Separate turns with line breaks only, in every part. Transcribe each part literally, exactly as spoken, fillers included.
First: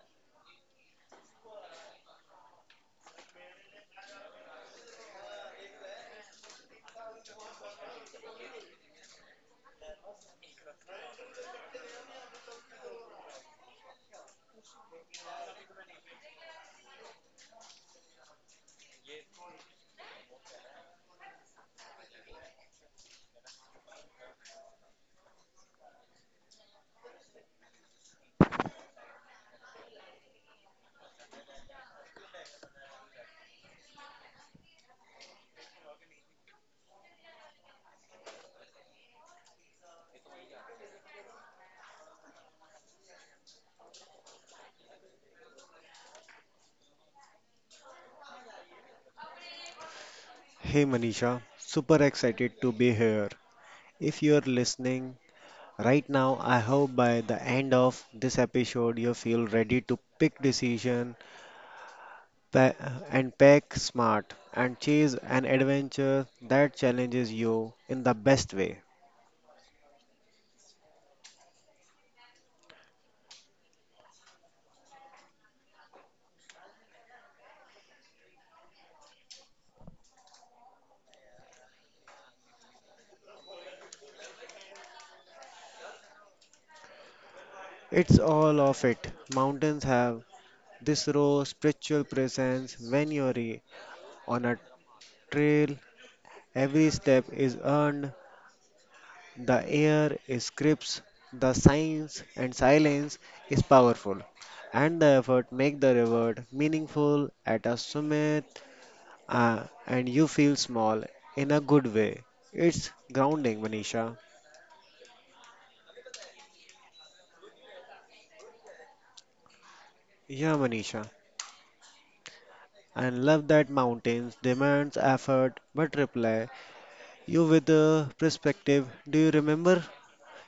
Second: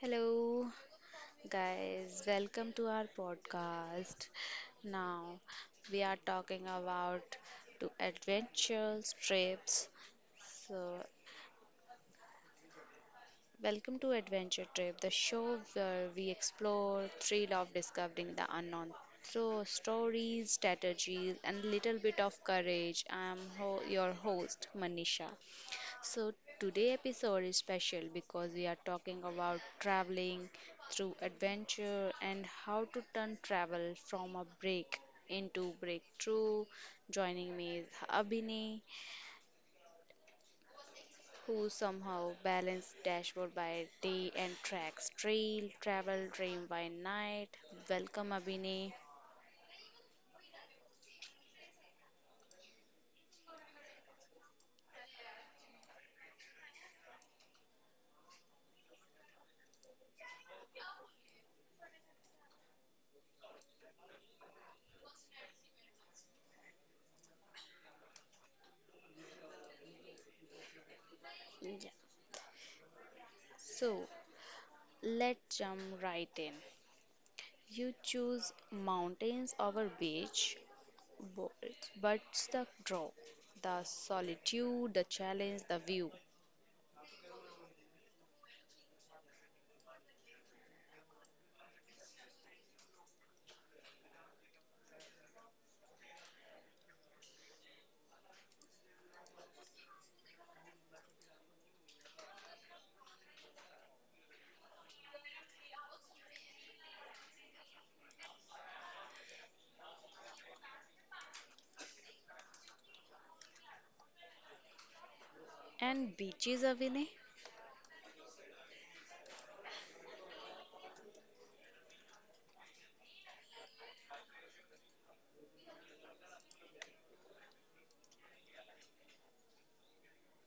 Hello, guys, welcome to our podcast. Now, we are talking about to adventures, trips. So, welcome to Adventure Trip, the show where we explore thrill of discovering the unknown through stories, strategies, and little bit of courage. I am ho- your host, Manisha. So today episode is special because we are talking about traveling through adventure and how to turn travel from a break into breakthrough. Joining me is Abhinay, who somehow balanced dashboard by day and tracks trail travel dream by night. Welcome Abhinay.
Richa. Super excited to be here. If you're listening right now, I hope by the end of this episode you feel ready to pick decision pa- and pack smart and chase an adventure that challenges you in the best way.
Yeah. So let's jump right in. You choose mountains over beach, but but the draw, the solitude, the challenge, the view.
It's all of it. Mountains have this raw spiritual presence when you're on a trail. Every step is earned. The air is crisp, the science and silence is powerful, and the effort make the reward meaningful at a summit, uh, and you feel small in a good way. It's grounding, Manisha.
And beaches, Abhinay?
Yeah, Manisha. I love that mountains demands effort but reply you with a perspective. Do you remember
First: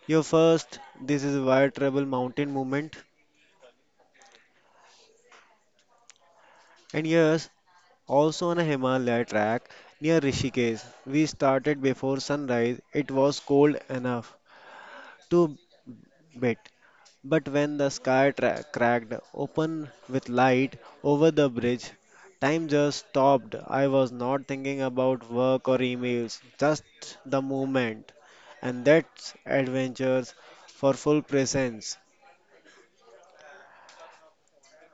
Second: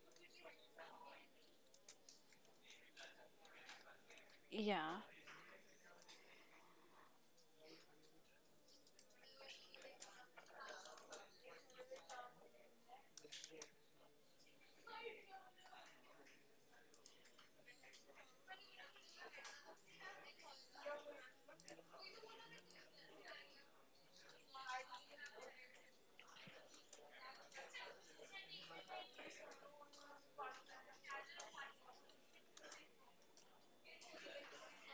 your first This is Wire Trouble Mountain movement?
Yeah,
And yes, also on a Himalaya track near Rishikesh. We started before sunrise. It was cold enough to bit, but when the sky tra- cracked open with light over the bridge, time just stopped. I was not thinking about work or emails, just the moment. And that's adventures for full presence.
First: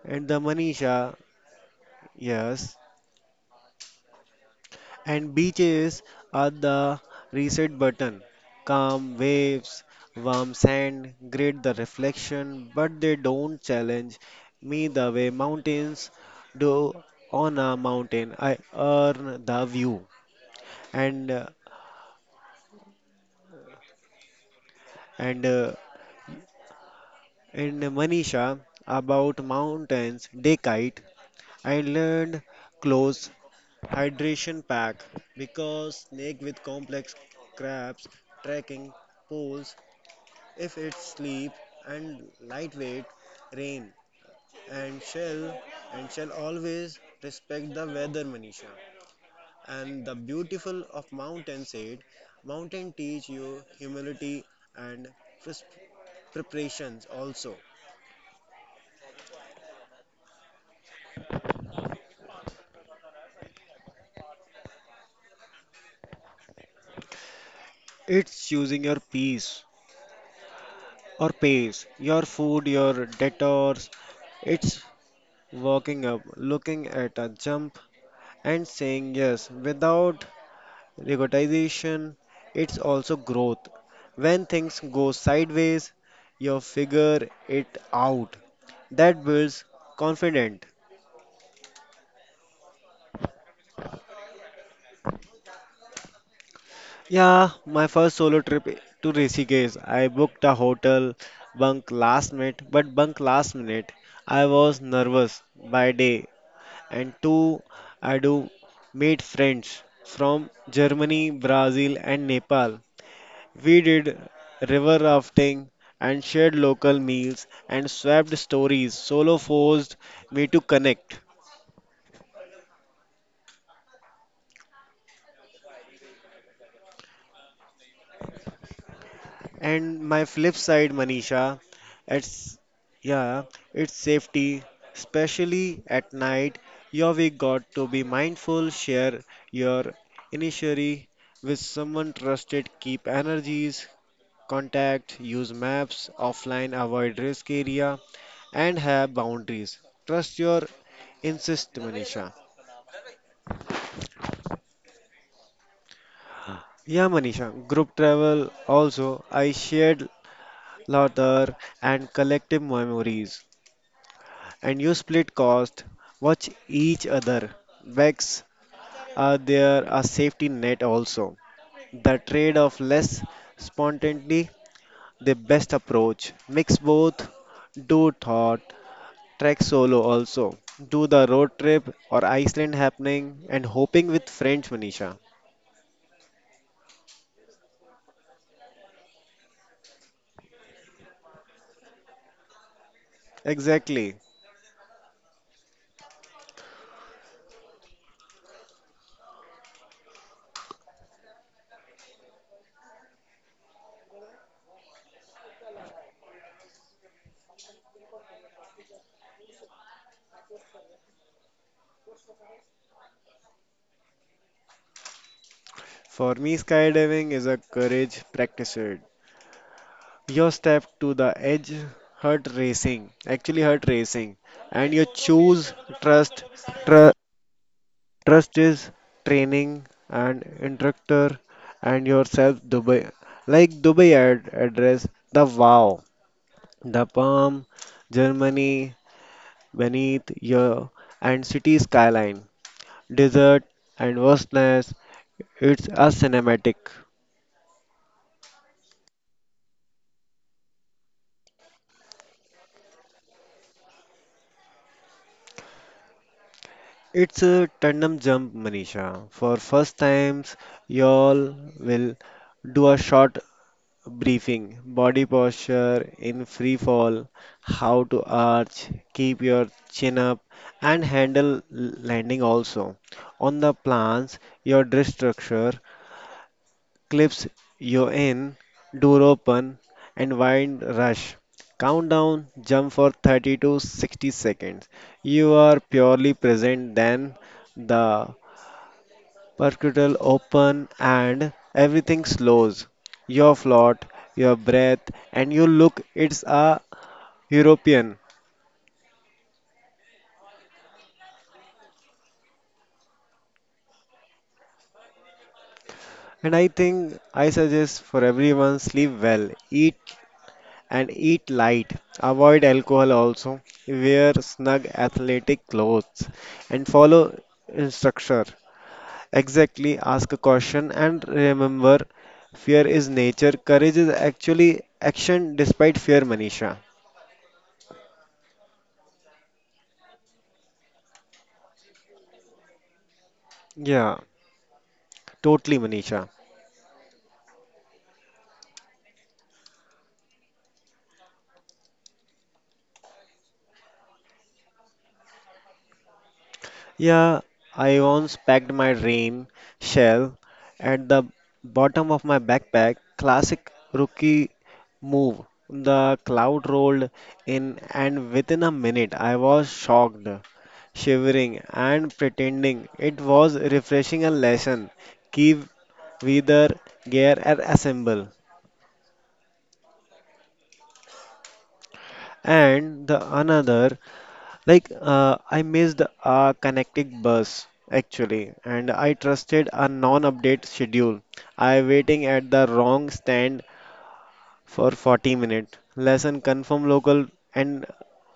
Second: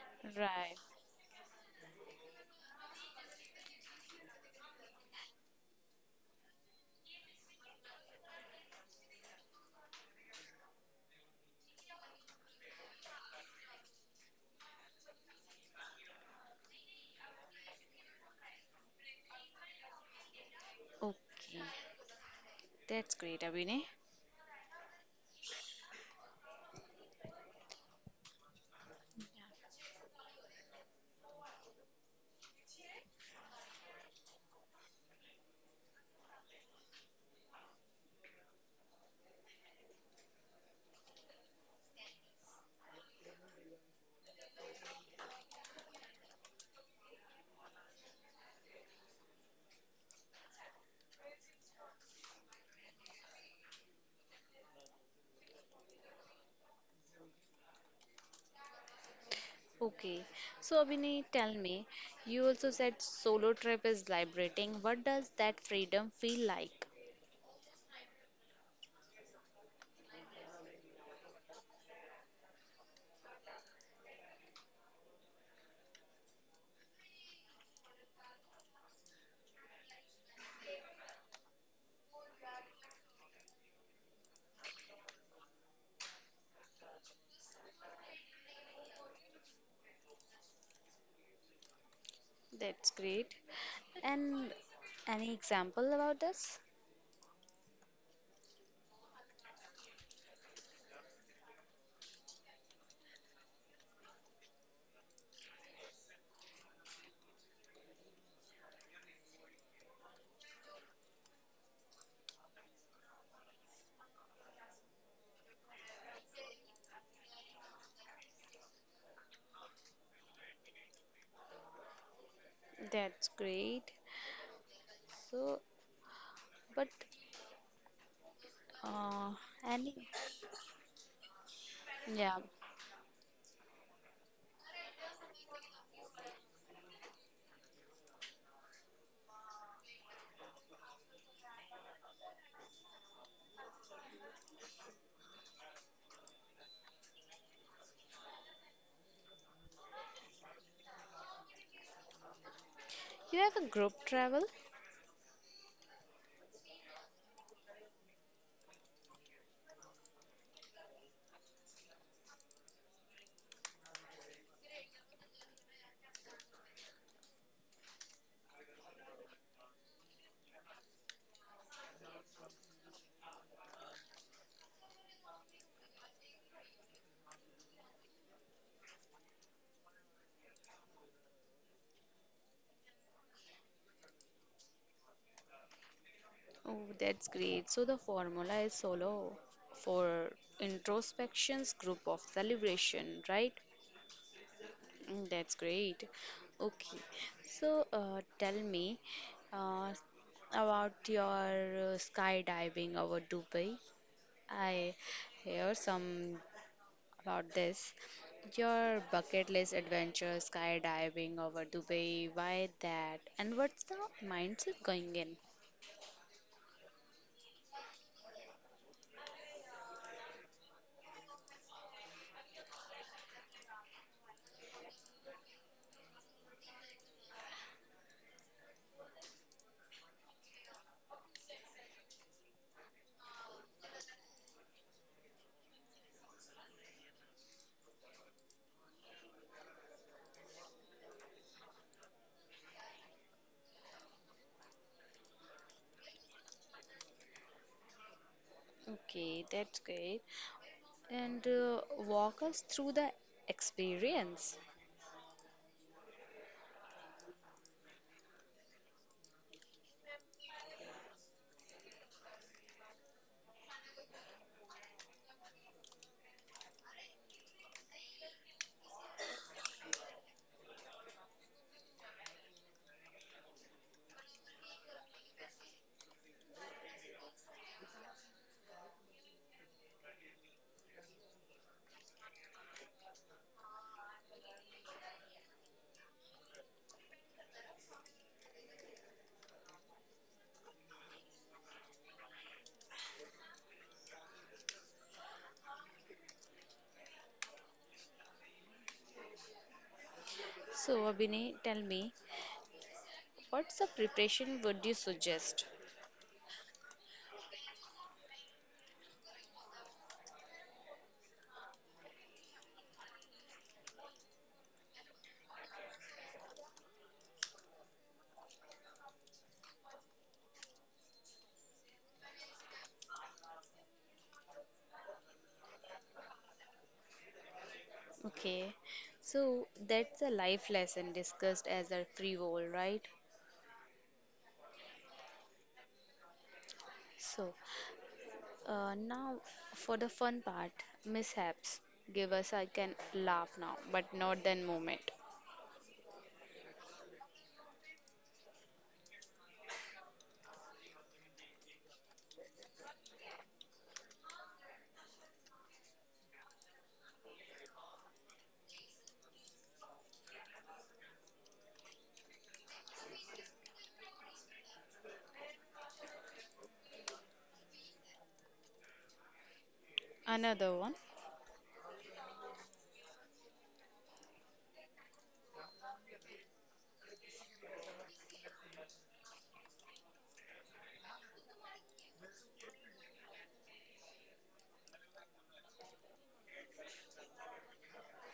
And the
right.
Manisha, yes, and beaches are the reset button. Calm waves, warm sand, great the reflection, but they don't challenge me the way mountains do on a mountain. I earn the view. And uh,
Okay, that's great, Abhinay.
and uh, and Manisha about mountains day kite. I learned close hydration pack because snake with complex crabs, trekking poles. If it's sleep and lightweight rain and shall and shall always respect the weather Manisha. And the beautiful of mountain said, mountain teach you humility and pres- preparations also.
Okay, so Abhinay, tell me, you also said solo trip is liberating. What does that freedom feel like?
It's choosing your peace or pace, your food, your detours. It's walking up, looking at a jump, and saying yes without recognition, it's also growth. When things go sideways, you figure it out. That builds confidence.
That's great. And any example about this?
Yeah, my first solo trip to Rishikesh. I booked a hotel bunk last minute, but bunk last minute. I was nervous by day, and two, I do meet friends from Germany, Brazil, and Nepal. We did river rafting and shared local meals and swapped stories. Solo forced me to connect.
That's great. So, but Uh, and
And my flip side, Manisha,
yeah,
it's yeah, it's safety, especially at night. You we got to be mindful, share your initiatory with someone trusted, keep energies, contact, use maps, offline, avoid risk area, and have boundaries. Trust your insist, Manisha.
you have a group travel?
Yeah, Manisha, group travel also, I shared laughter and collective memories. And you split cost, watch each other. Vex, are there a safety net also? The trade of less spontaneity, the best approach. Mix both, do thought, trek solo also. Do the road trip or Iceland happening and hoping with friends, Manisha.
Oh, that's great. So the formula is solo for introspections, group of celebration, right?
Exactly.
Mm, That's great. Okay. So uh, tell me uh, about your uh, skydiving over Dubai. I hear some about this. Your bucket list adventure, skydiving over Dubai, why that? And what's the mindset going in?
For me, skydiving is a courage practiced. Your step to the edge, heart racing, actually heart racing, and you choose trust. Tr- trust is training and instructor and yourself. Dubai, like Dubai ad- address the wow, the palm, Germany beneath your and city skyline, desert and vastness. It's a cinematic.
Okay, that's great. And uh, walk us through the experience.
It's a tandem jump, Manisha. For first times, y'all will do a short briefing, body posture in free fall, how to arch, keep your chin up, and handle landing also. On the plans, your dress structure, clips you in, door open, and wind rush. Countdown, jump for thirty to sixty seconds. You are purely present then the percutile open, and everything slows. Your float, your breath, and your look. It's a European.
So, Abhinay, tell me, what's the preparation would you suggest?
And I think I suggest for everyone sleep well, eat and eat light. Avoid alcohol also. Wear snug athletic clothes and follow instruction. Exactly, ask a question and remember fear is nature. Courage is actually action despite fear, Manisha.
Okay, so that's a life lesson discussed as a free roll, right?
Yeah. Totally, Manisha.
So, Uh, now, for the fun part, mishaps give us I can laugh now, but not then moment.
Yeah, I once packed my rain shell at the bottom of my backpack. Classic rookie move. The cloud rolled in, and within a minute, I was shocked, shivering, and pretending it was refreshing a lesson. Keep wither gear and assemble.
Another one?
And the another. Like, uh, I missed a connecting bus actually, and I trusted a non-update schedule. I waiting at the wrong stand for forty minutes. Lesson confirm local. And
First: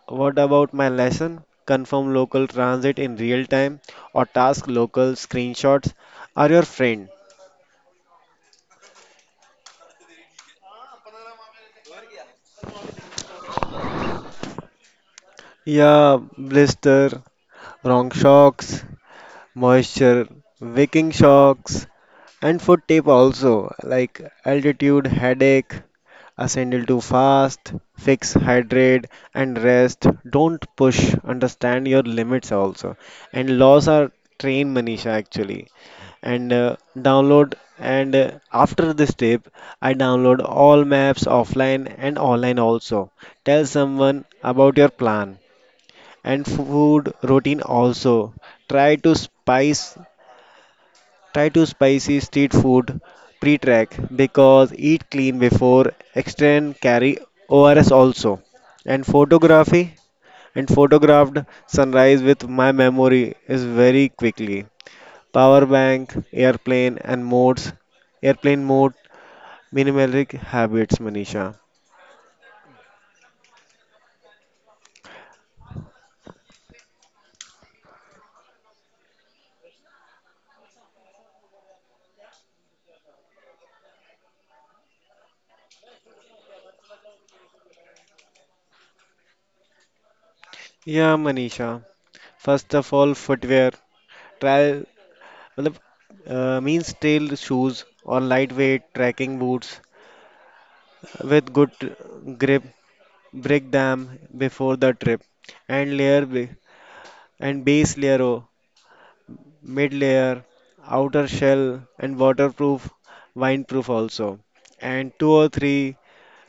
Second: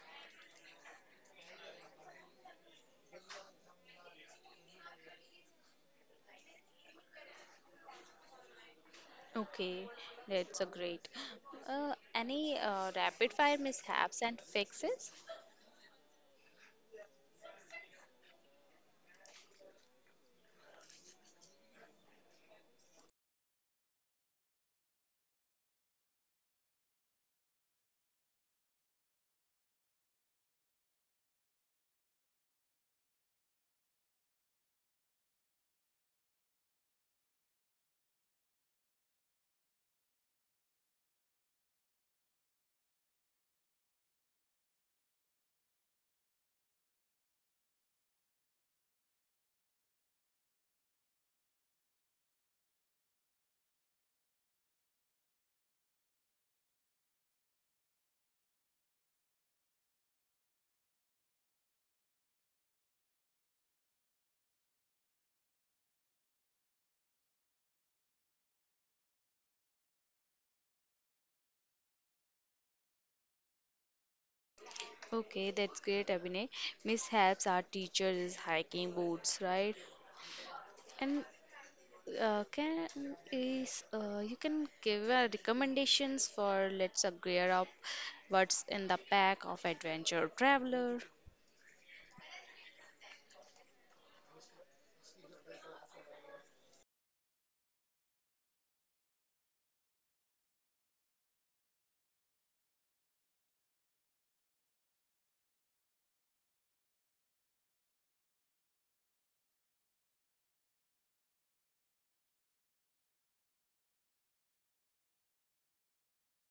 what about my lesson? Confirm local transit in real time or task local screenshots are your friend.
Okay, that's a great. Uh, any uh, rapid fire mishaps and fixes?
Yeah, blister, wrong shocks, moisture, waking shocks, and foot tape also, like altitude headache. A sandal to fast, fix, hydrate, and rest. Don't push. Understand your limits also. And laws are train Manisha actually. And uh, download. And uh, After this tip, I download all maps offline and online also. Tell someone about your plan and food routine also. Try to spice Try to spicy street food pre-track because eat clean before extend carry O R S also. And photography and photographed sunrise with my memory is very quickly. Power bank, airplane and modes, airplane mode, minimalistic habits, Manisha.
Okay, that's great, Abhinay. Mishaps are teachers hiking boots, right? And uh, can is uh, you can give uh, recommendations for let's uh, gear up what's in the pack of adventure traveler.
Yeah, Manisha. First of all, footwear. Try मतलब, uh, means tail shoes or lightweight trekking boots with good grip, break them before the trip and layer b- and base layer o mid layer outer shell and waterproof windproof also, and two or 3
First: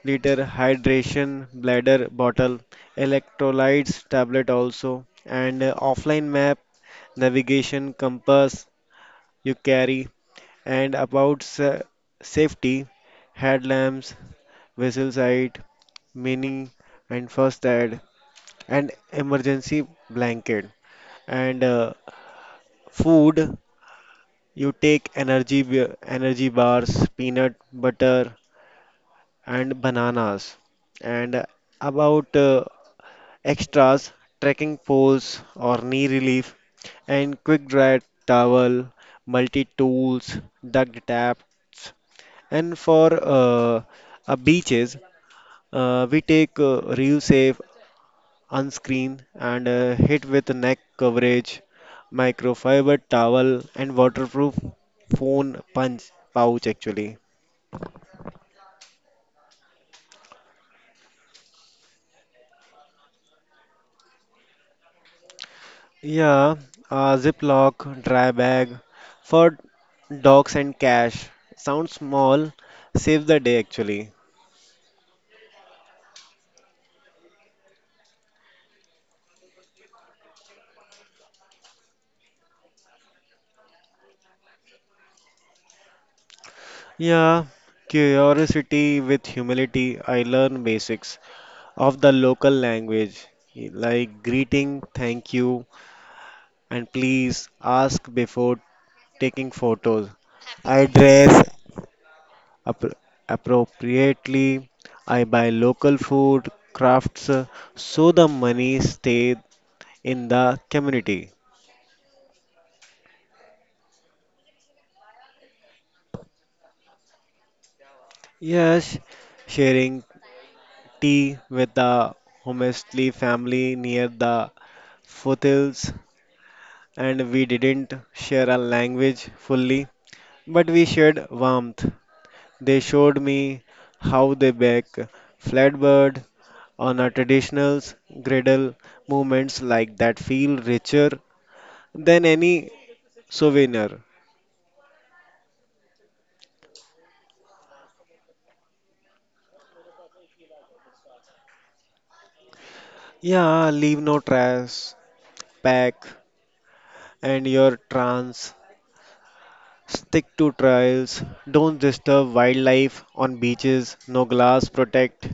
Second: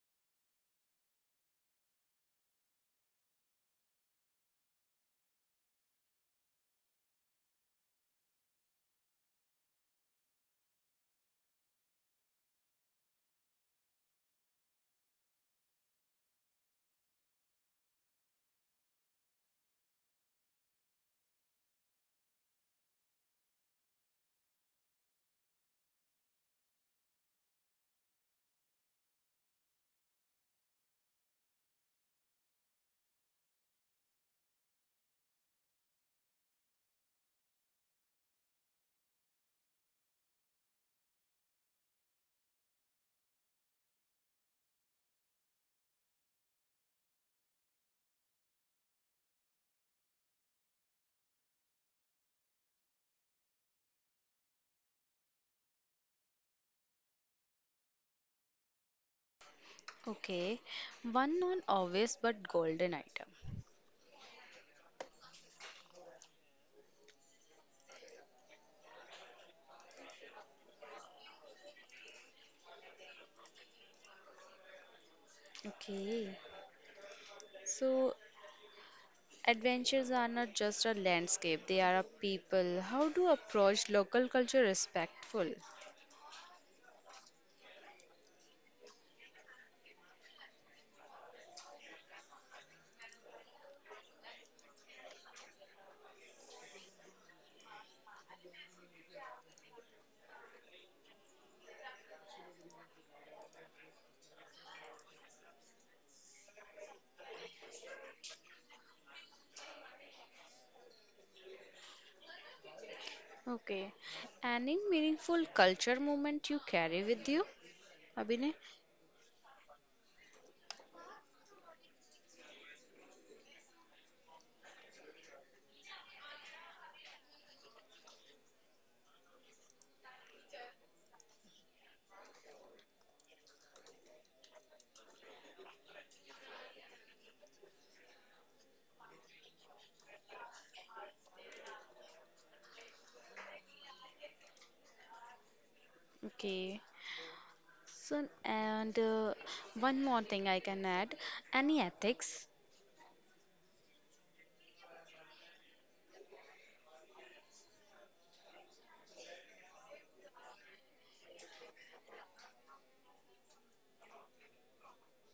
liter hydration bladder bottle, electrolytes tablet also, and uh, offline map, navigation compass you carry, and about sa- safety, headlamps, vessel sight mini, and first aid. And emergency blanket, and uh, food. You take energy b- energy bars, peanut butter, and bananas. And about uh, extras, trekking poles or knee relief, and quick dry towel, multi tools, duct taps, and for uh, uh, beaches, uh, we take uh, real safe, unscreen, and uh, hit with neck coverage, microfiber towel, and waterproof phone punch pouch actually.
Okay, one non-obvious but golden item.
Yeah, a Ziploc dry bag for dogs and cash. Sounds small, saves the day actually.
Okay. So, adventures are not just a landscape, they are a people. How to approach local culture respectful?
Yeah, curiosity with humility. I learn basics of the local language like greeting, thank you, and please ask before taking photos. I dress appro- appropriately. I buy local food, crafts, uh, so the money stays in the community.
Okay. Any meaningful culture moment you carry with you, Abhinay?
Yes, sharing tea with the Homestly family near the foothills, and we didn't share a language fully, but we shared warmth. They showed me how they bake flatbread on a traditional griddle, movements like that feel richer than any souvenir.
Okay. So, and uh, one more thing I can add, any ethics?
Yeah, leave no trash, pack, and your trance. Stick to trails. Don't disturb wildlife on beaches. No glass. Protect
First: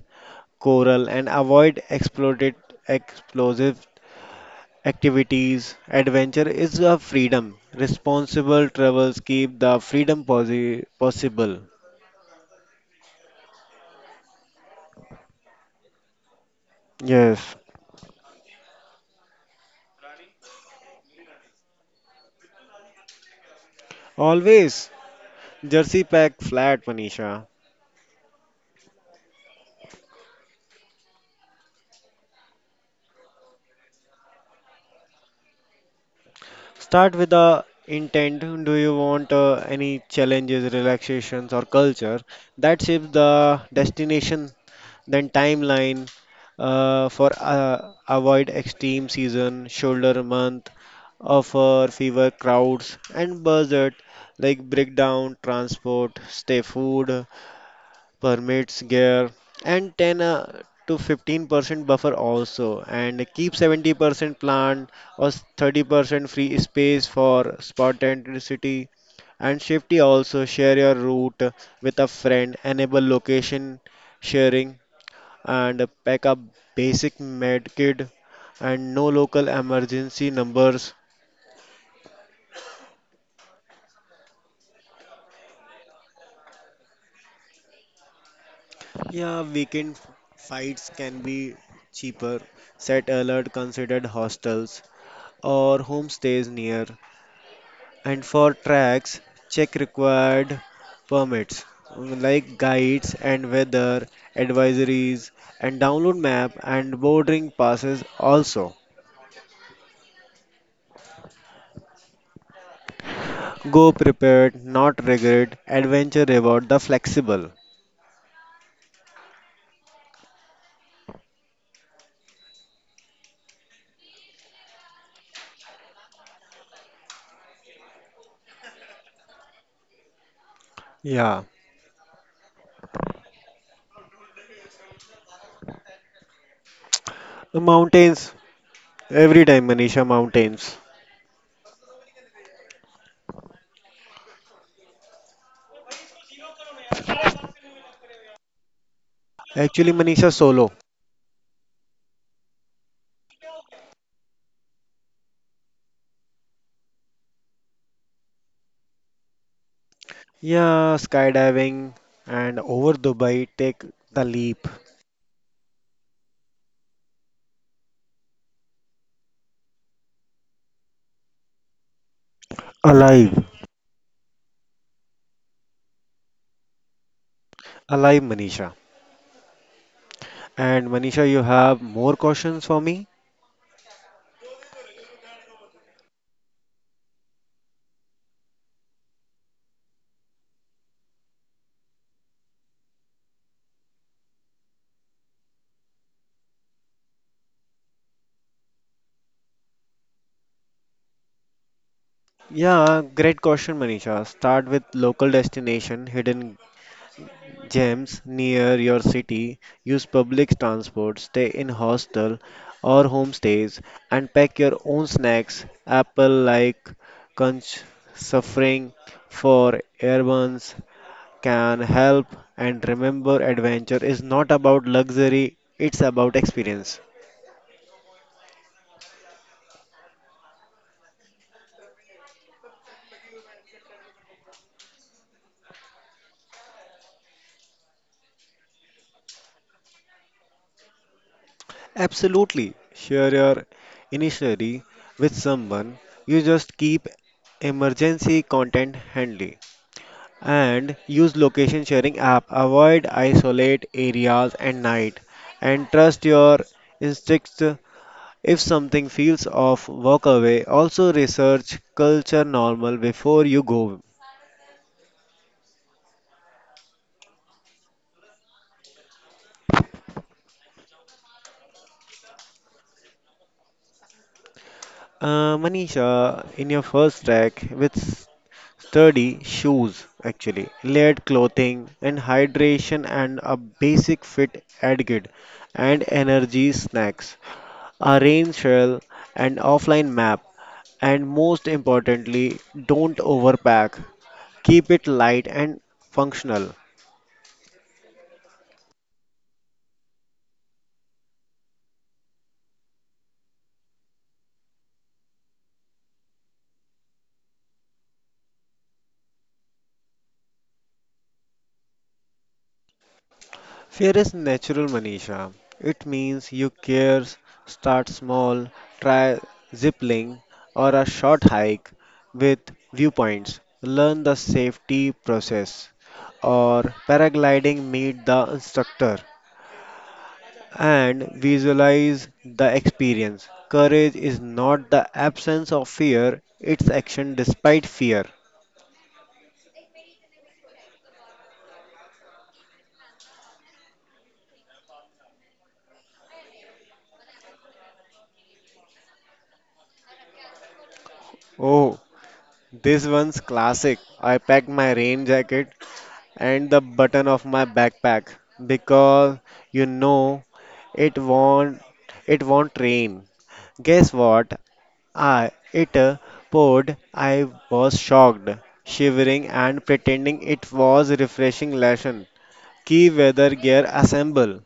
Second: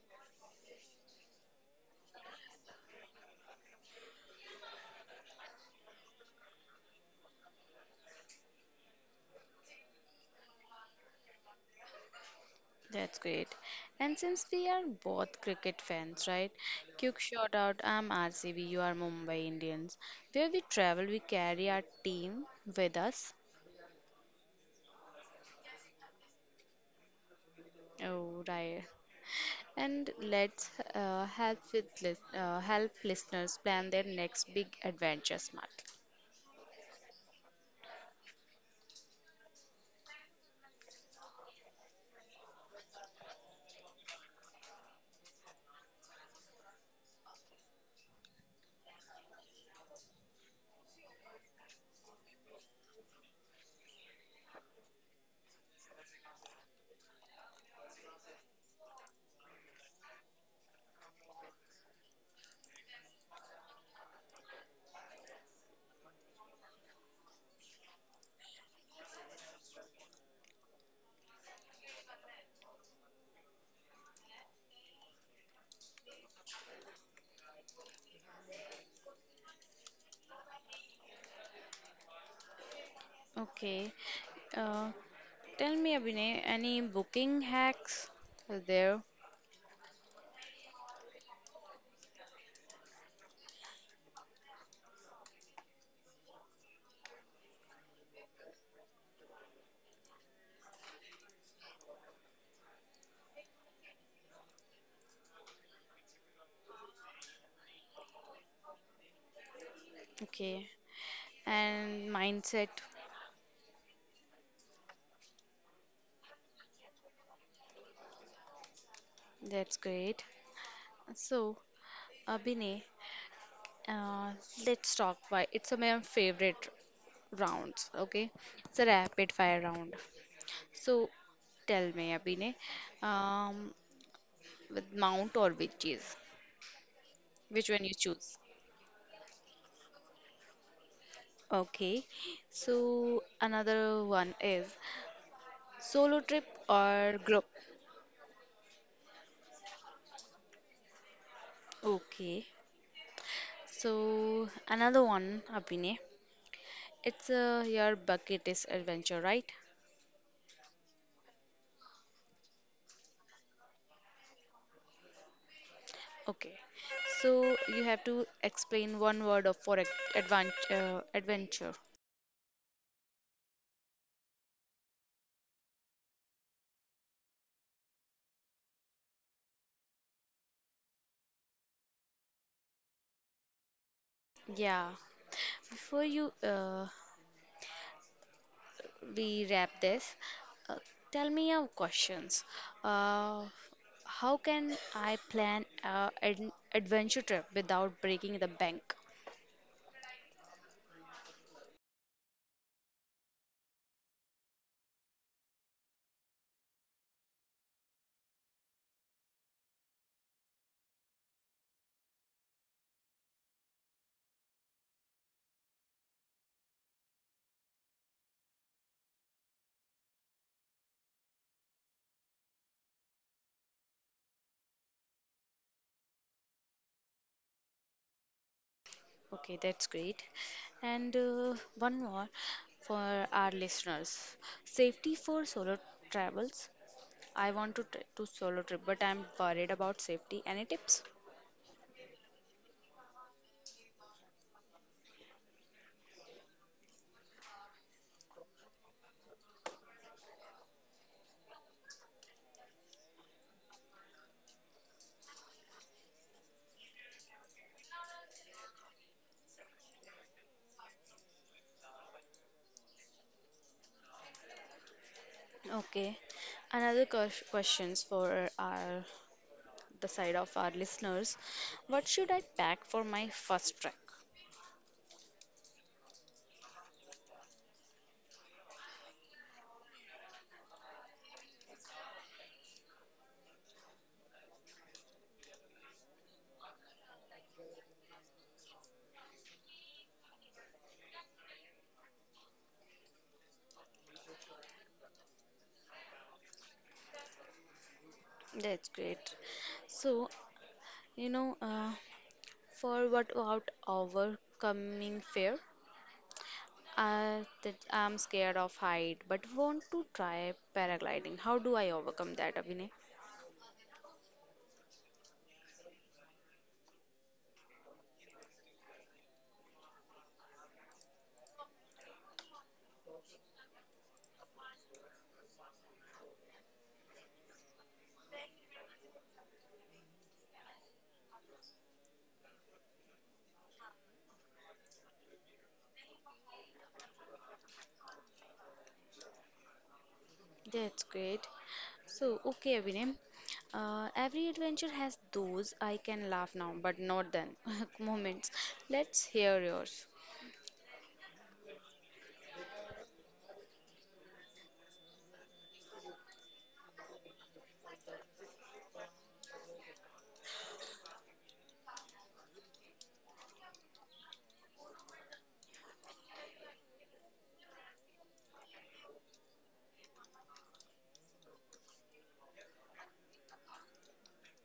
coral and avoid exploded explosive activities. Adventure is a freedom. Responsible travels keep the freedom possi- possible.
That's great. And since we are both cricket fans, right? Quick shout
Yes,
out, I'm R C B, you are Mumbai Indians. Where we travel, we carry our team with us.
always. Jersey pack flat, Manisha.
Oh, right. And let's uh, help with lis- uh, help listeners plan their next big adventure smart.
Start with the intent. Do you want uh, any challenges, relaxations, or culture that shapes the destination, then timeline uh, for uh, avoid extreme season, shoulder month, offer fever crowds, and budget like breakdown, transport, stay food, permits gear, and ten uh, to fifteen percent buffer also, and keep seventy percent plant or thirty percent free space for spontaneity and safety also, share your route with a friend, enable location sharing, and pack a basic med kit and no local emergency numbers.
Okay. Uh, Tell me, Abhinay, any booking hacks are there?
Yeah, weekend f- fights can be cheaper, set alert, considered hostels or homestays near, and for tracks check required permits, mm, like guides and weather advisories, and download map and boarding passes also.
Okay. And mindset.
Go prepared not regret adventure reward the flexible.
That's great. So, Abhinay, Uh, let's talk why it's a my favorite rounds. Okay, it's a rapid fire round. So
Yeah,
tell me, Abhinay, um, with mount or witches, which one you
mountains
choose?
every time, Manisha, mountains.
Okay, so another one is solo trip or group.
Actually, Manisha, solo.
Okay, so another one, Abhinay. It's uh, your bucket list adventure, right?
Yeah, skydiving and over Dubai, take the leap.
Okay. So you have to explain one word of for advan uh, adventure.
Alive, alive, Manisha. And Manisha, you have more questions for me?
Yeah. Before you uh, we wrap this, uh, tell me your questions. Uh, how can I plan a an adventure trip without breaking the bank?
Yeah, great question, Manisha. Start with local destination, hidden gems near your city. Use public transport, stay in hostel or homestays, and pack your own snacks. Apple like conch suffering for airbuns can help. And remember, adventure is not about luxury; it's about experience.
Okay, that's great. And uh, one more for our listeners. Safety for solo travels. I want to try to solo trip, but I'm worried about safety. Any tips?
Absolutely. Share your initiary with someone. You just keep emergency content handy and use location sharing app. Avoid isolate areas at night and trust your instincts. If something feels off, walk away. Also research culture normal before you go.
Okay. Another ques- questions for our the side of our listeners. What should I pack for my first trek?
Uh, Manisha, in your first track, which sturdy shoes, actually, layered clothing, and hydration and a basic fit etiquette and energy snacks, a rain shell, and offline map, and most importantly, don't overpack. Keep it light and functional.
That's great. So, you know, uh, for what about our coming fare? Uh, that I'm scared of height, but want to try paragliding. How do I overcome that, Abhinay?
Fear is natural, Manisha. It means you care, start small, try ziplining or a short hike with viewpoints, learn the safety process, or paragliding, meet the instructor, and visualize the experience. Courage is not the absence of fear, it's action despite fear.
That's great. So, okay, Abhinay. Uh, every adventure has those I can laugh now, but not then moments. Let's hear yours.
Oh, this one's classic. I packed my rain jacket and the button of my backpack because you know it won't it won't rain. Guess what? I it uh, poured. I was shocked, shivering, and pretending it was a refreshing lesson. Key weather gear assemble.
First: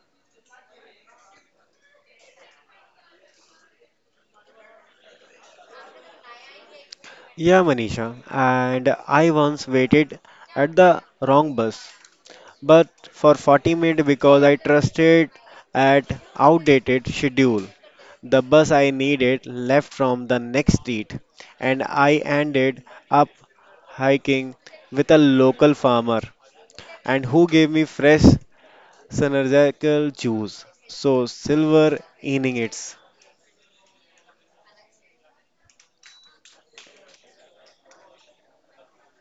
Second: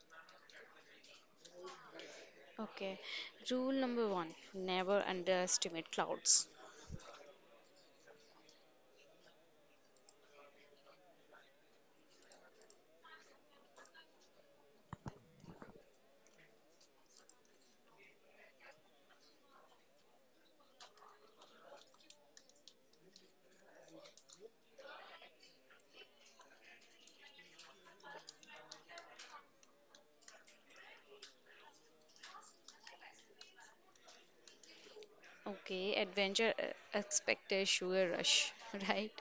Okay. Rule number one, never underestimate clouds.
Yeah, Manisha, and I once waited at the wrong bus, but for forty minutes because I trusted at outdated schedule. The bus I needed left from the next street, and I ended up hiking with a local farmer and who gave me fresh synergical juice. So silver innings.
Okay, adventure uh, expect a sugar rush, right?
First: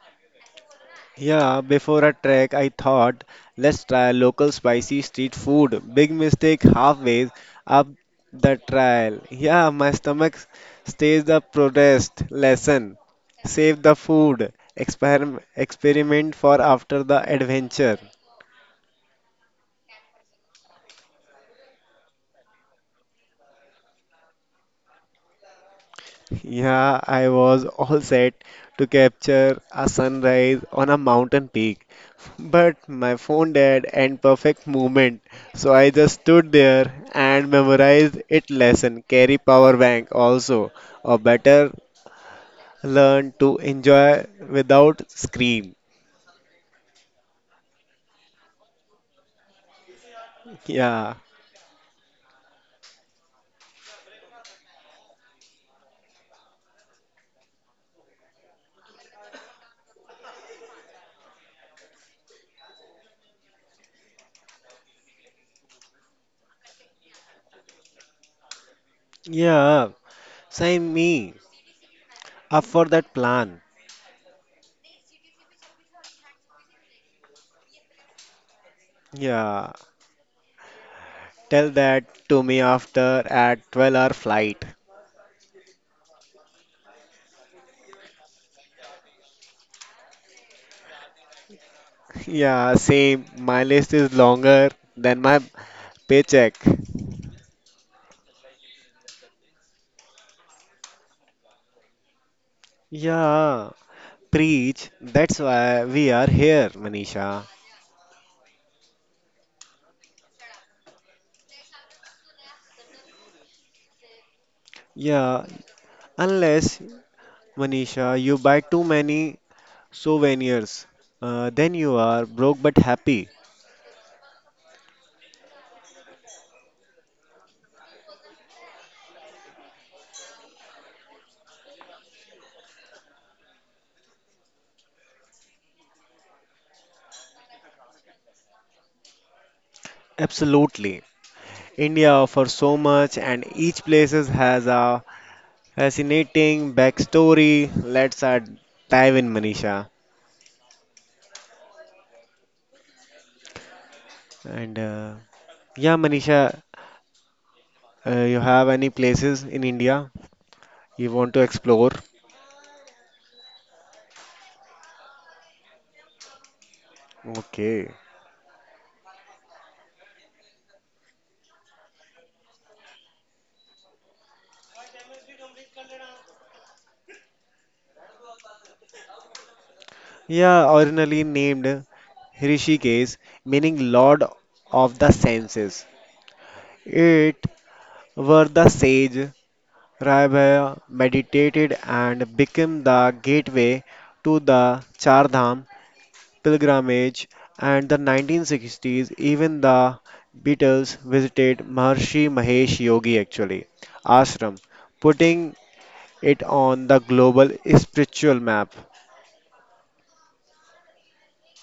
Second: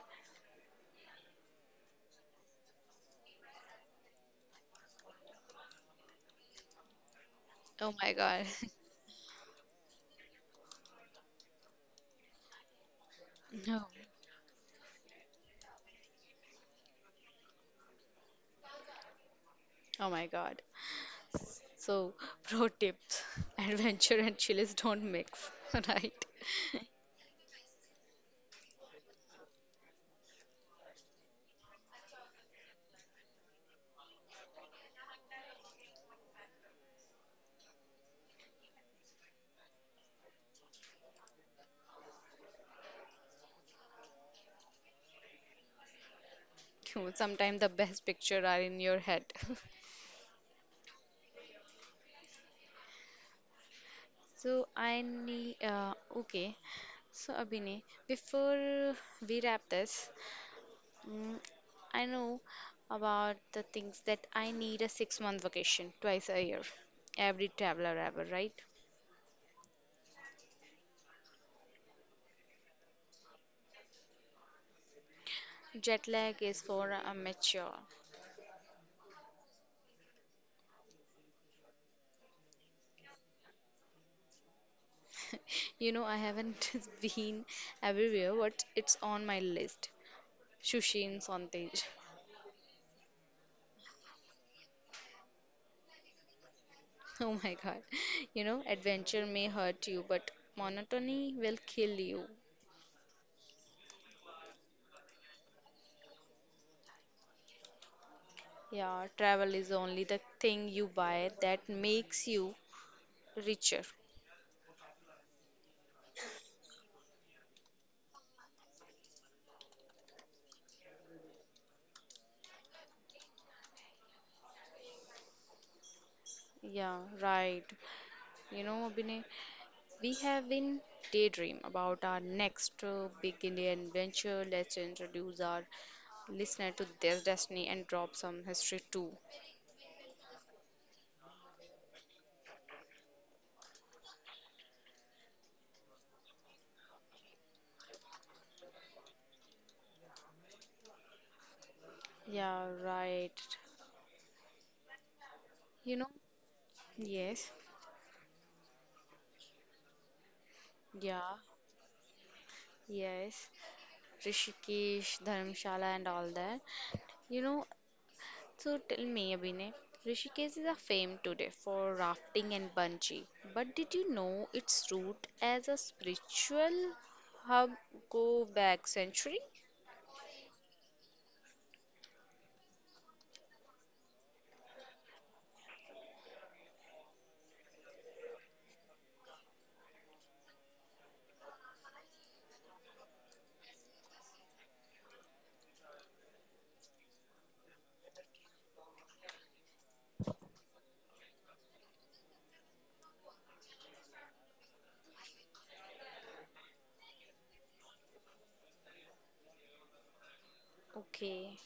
Yeah, before a trek, I thought, let's try local spicy street food. Big mistake halfway up
Oh my God.
the trail. Yeah, my stomach stays the protest lesson. Save
No.
the food. Experiment, experiment for after the adventure.
Oh my God. So, pro tips, adventure and chilies don't mix, right?
Yeah, I was all set to capture a sunrise on a mountain peak, but my phone died and perfect moment. So I just stood there and memorized it lesson. Carry power bank also, or better, learn to enjoy without screen.
Sometimes the best picture are in your head.
Yeah,
So I need uh, okay. So Abhinay, before we wrap this, mm, I know about the things that I need a six month vacation twice a year. Every traveler ever, right?
Yeah, sign me up for that plan.
Jet lag is for a mature.
Yeah. Tell that to me after at twelve hour flight.
You know, I haven't been everywhere, but it's on my list. Sushi in Sonthej.
Yeah, same. My list is longer than my paycheck.
Oh my god. You know, adventure may hurt you, but monotony will kill you.
Yeah, preach. That's why we are here, Manisha.
Yeah, travel is only the thing you buy that makes you richer.
Yeah, unless, Manisha, you buy too many souvenirs, uh, then you are broke but happy.
Yeah, right. You know, Abhinay, we have been daydream about our next uh, big Indian adventure. Let's introduce our listener to their destiny and drop some history too.
Absolutely. India offers so much, and each place has a fascinating backstory. Let's uh, dive in, Manisha.
Yeah, right.
And uh, yeah,
You know,
Manisha,
yes.
uh, you have any places in India? You want
Yeah,
to explore?
yes. Rishikesh, Dharamshala, and all that. You know,
Okay.
so tell me, Abhinay, Rishikesh is a fame today for rafting and bungee. But did you know its root as a spiritual hub go back century?
Yeah, originally named Rishikesh, meaning Lord of the Senses. It were the sage Raibaya meditated and became the gateway to the Chardham pilgrimage. And the nineteen sixties, even the Beatles visited Maharshi Mahesh Yogi actually ashram, putting it on the global spiritual map.
Okay,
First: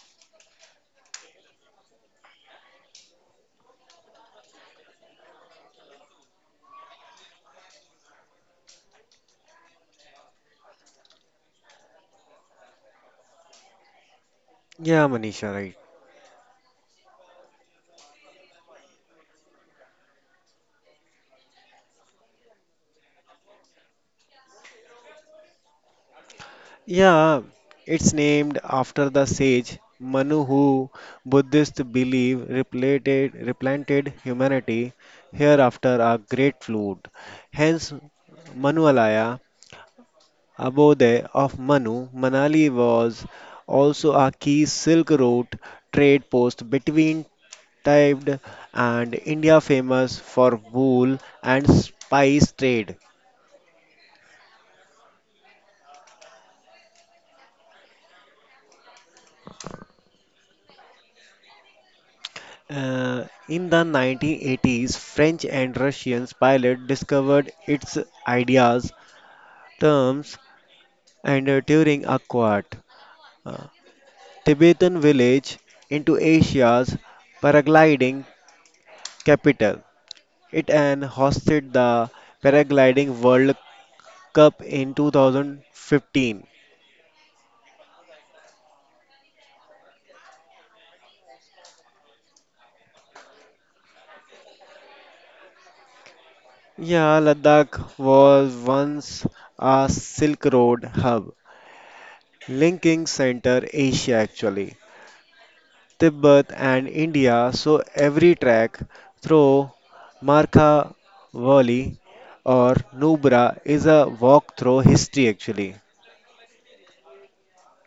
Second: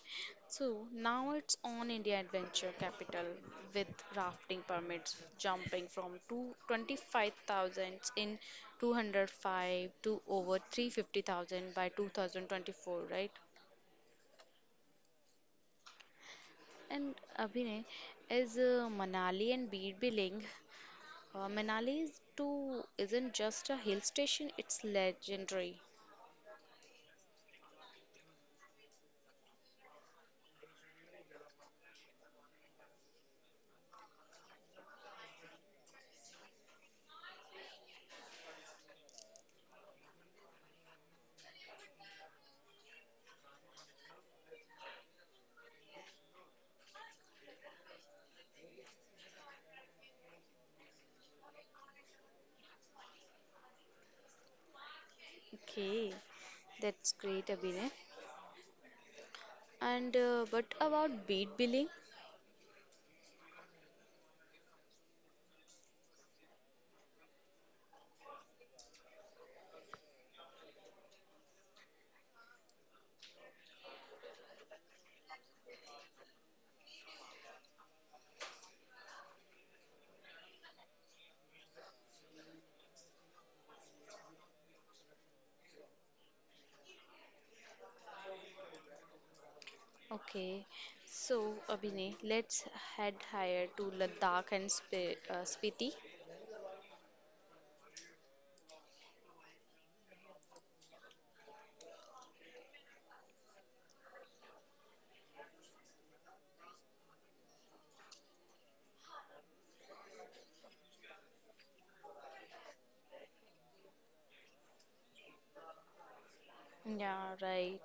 so now it's on India Adventure Capital with rafting permits jumping from two twenty-five thousand in two hundred five to over three hundred fifty thousand by two thousand twenty-four, right?
Yeah, Manisha, right.
And Abhinay is uh, Manali and Birbiling. Uh, Manali is too isn't just a hill station; it's legendary.
Yeah, it's named after the sage Manu, who Buddhists believe replanted, replanted humanity here after a great flood. Hence, Manualaya, abode of Manu, Manali was also a key Silk Road trade post between Tibet and India, famous for wool and spice trade.
Okay, that's great, Abhinay. And uh, but about Birbiling?
Uh, in the nineteen eighties, French and Russian pilots discovered its ideas, terms, and uh, during a quad uh, Tibetan village into Asia's paragliding capital. It and hosted the paragliding World Cup in two thousand fifteen.
Okay, so Abhinay, let's head higher to Ladakh and Sp- uh, Spiti.
Yeah, Ladakh was once a Silk Road hub, linking Center Asia actually. Tibet and India, so every trek through Markha Valley or Nubra is a walk through history actually.
Yeah, right.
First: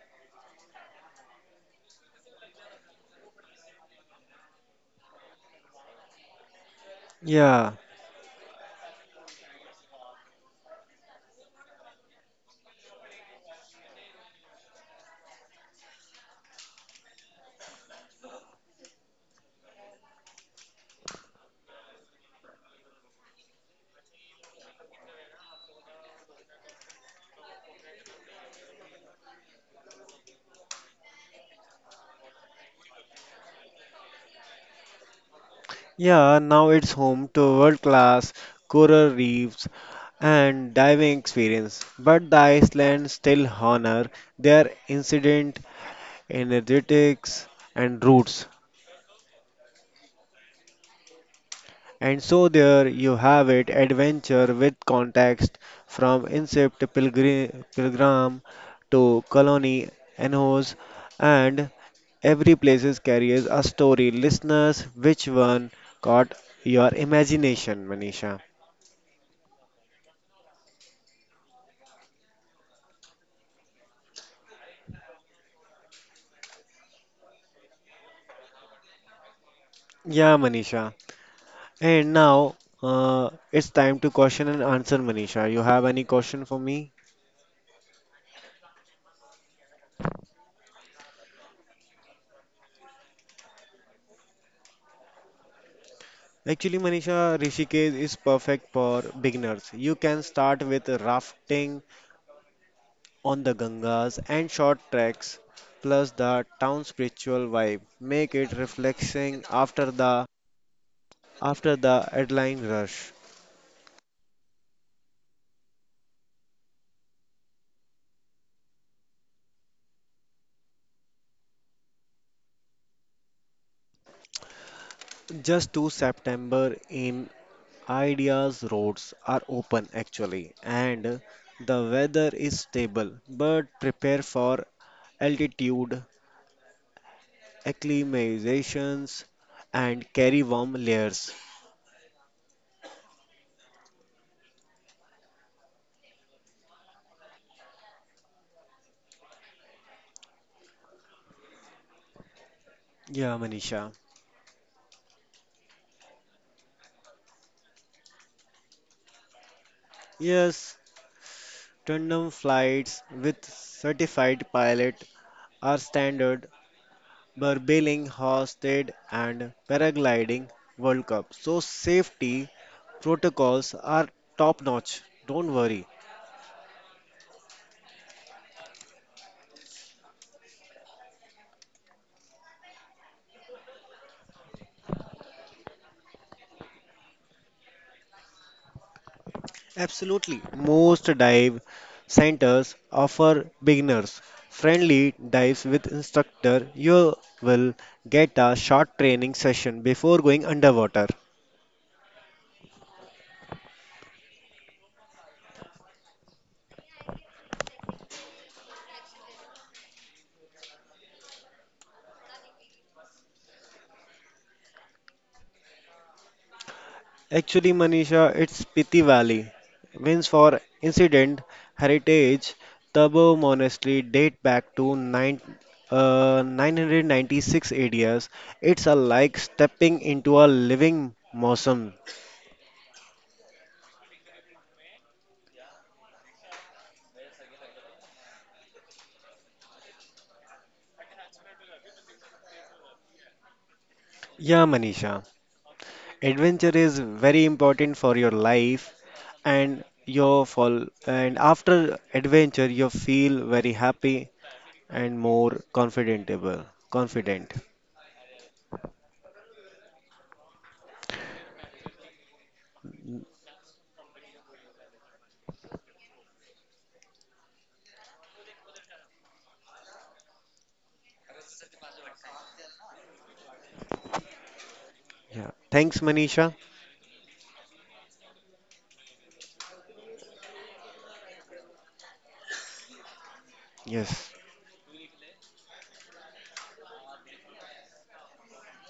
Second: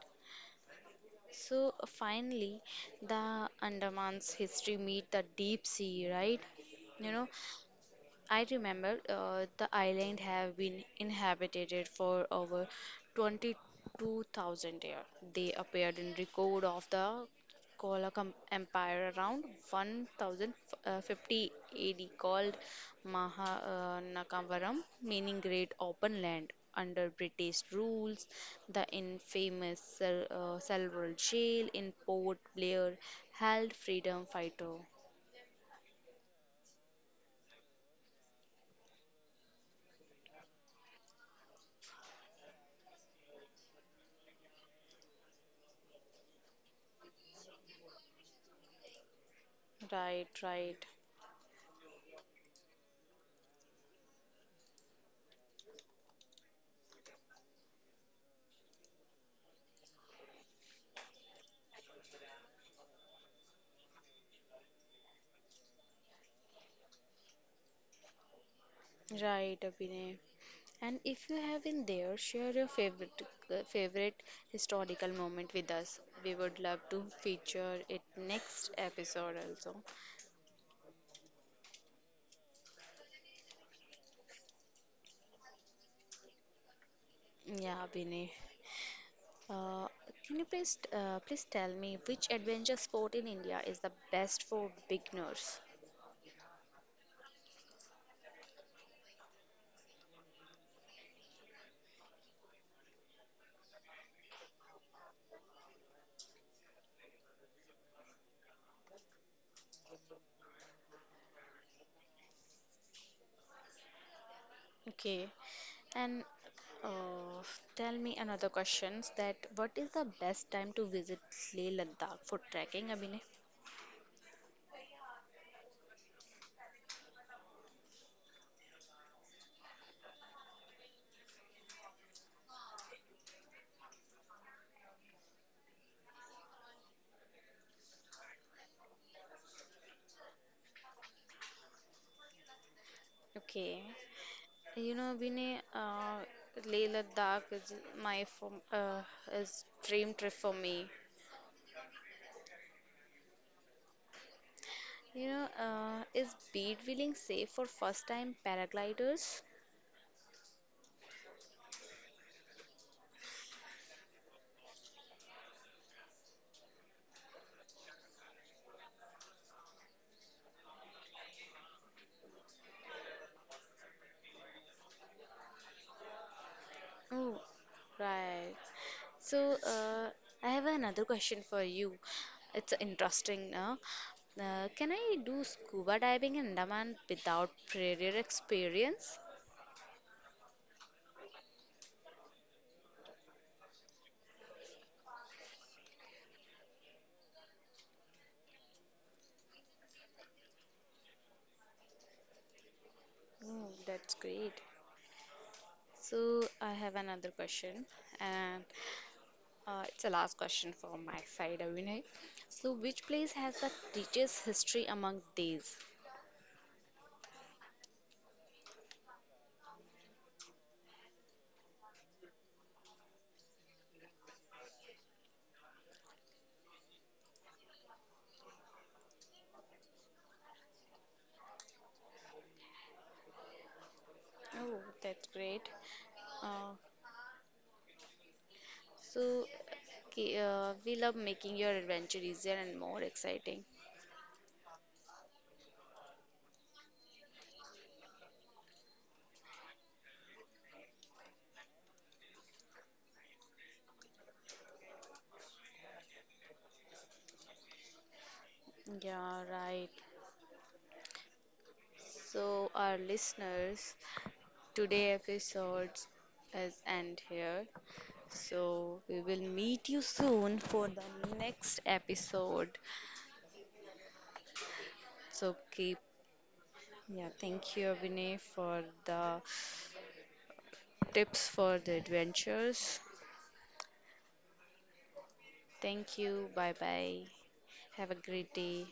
So uh, finally, the Andaman's history meet the deep sea, right? You know,
Yeah,
I remember uh, the island have been inhabited for over twenty-two thousand years. They appeared in record of the Kollam Empire around one thousand fifty A D called Mahanakavaram, meaning great open land. Under British rules, the infamous Sel- uh, Selwell jail in Port Blair held freedom fighter.
yeah, now it's home to world-class coral reefs and diving experience, but the Iceland still honor their ancient energetics and roots.
Right, right.
And so there you have it, adventure with context from incept pilgri- pilgrim to colony enhos and every places carries a story. Listeners, which one caught your imagination, Manisha?
Right, Abhinay. And if you have been there, share your favorite favorite historical moment with us. We would love to feature it next episode also.
Yeah, Manisha. And now uh, it's time to question and answer, Manisha. You have any question for me?
Yeah, Vinay. Uh, can you please uh, please tell me which adventure sport in India is the best for beginners?
Actually, Manisha, Rishikesh is perfect for beginners. You can start with rafting on the Gangas and short treks, plus the town's spiritual vibe, make it refreshing after the after the adrenaline rush.
Okay, and uh, tell me another questions that what is the best time to visit Leh Ladakh for trekking, Abhinay?
Just to September in Ideas roads are open actually, and the weather is stable. But prepare for altitude acclimatizations and carry warm layers.
Okay. You know, Vinay, uh, Leh Ladakh is my form, uh, is dream trip for me.
Yeah, Manisha.
You know, uh, is bead wheeling safe for first time paragliders?
Yes. Tandem flights with certified pilot our standard Burbiling, Hosted, and Paragliding World Cup. So, safety protocols are top notch. Don't worry.
Oh, right. So, uh, I have another question for you. It's interesting, no? Uh, can I do scuba diving in Andaman without prior experience?
Absolutely. Most dive centers offer beginners friendly dives with instructor. You will get a short training session before going underwater.
Oh, that's great. So I have another question, and Uh, it's the last question from my side, Avinay. So, which place has the richest history among these?
Actually, Manisha, it's Piti Valley. Means for incident heritage, Tabo monastery date back to nine, uh, nine ninety-six A Ds. It's a like stepping into a living museum.
Oh, that's great. Uh, so, okay, uh, we love making your adventure easier and more exciting.
Yeah, Manisha. Adventure is very important for your life and your fall and after adventure you feel very happy and more confidentable confident.
Yeah, right. So, our listeners, today episode is end here. So, we will meet you soon for the next episode.
Yeah,
So, keep
thanks Manisha.
yeah, thank you, Abhinay, for the tips for the adventures.
Yes
Thank you. Bye bye. Have a great day.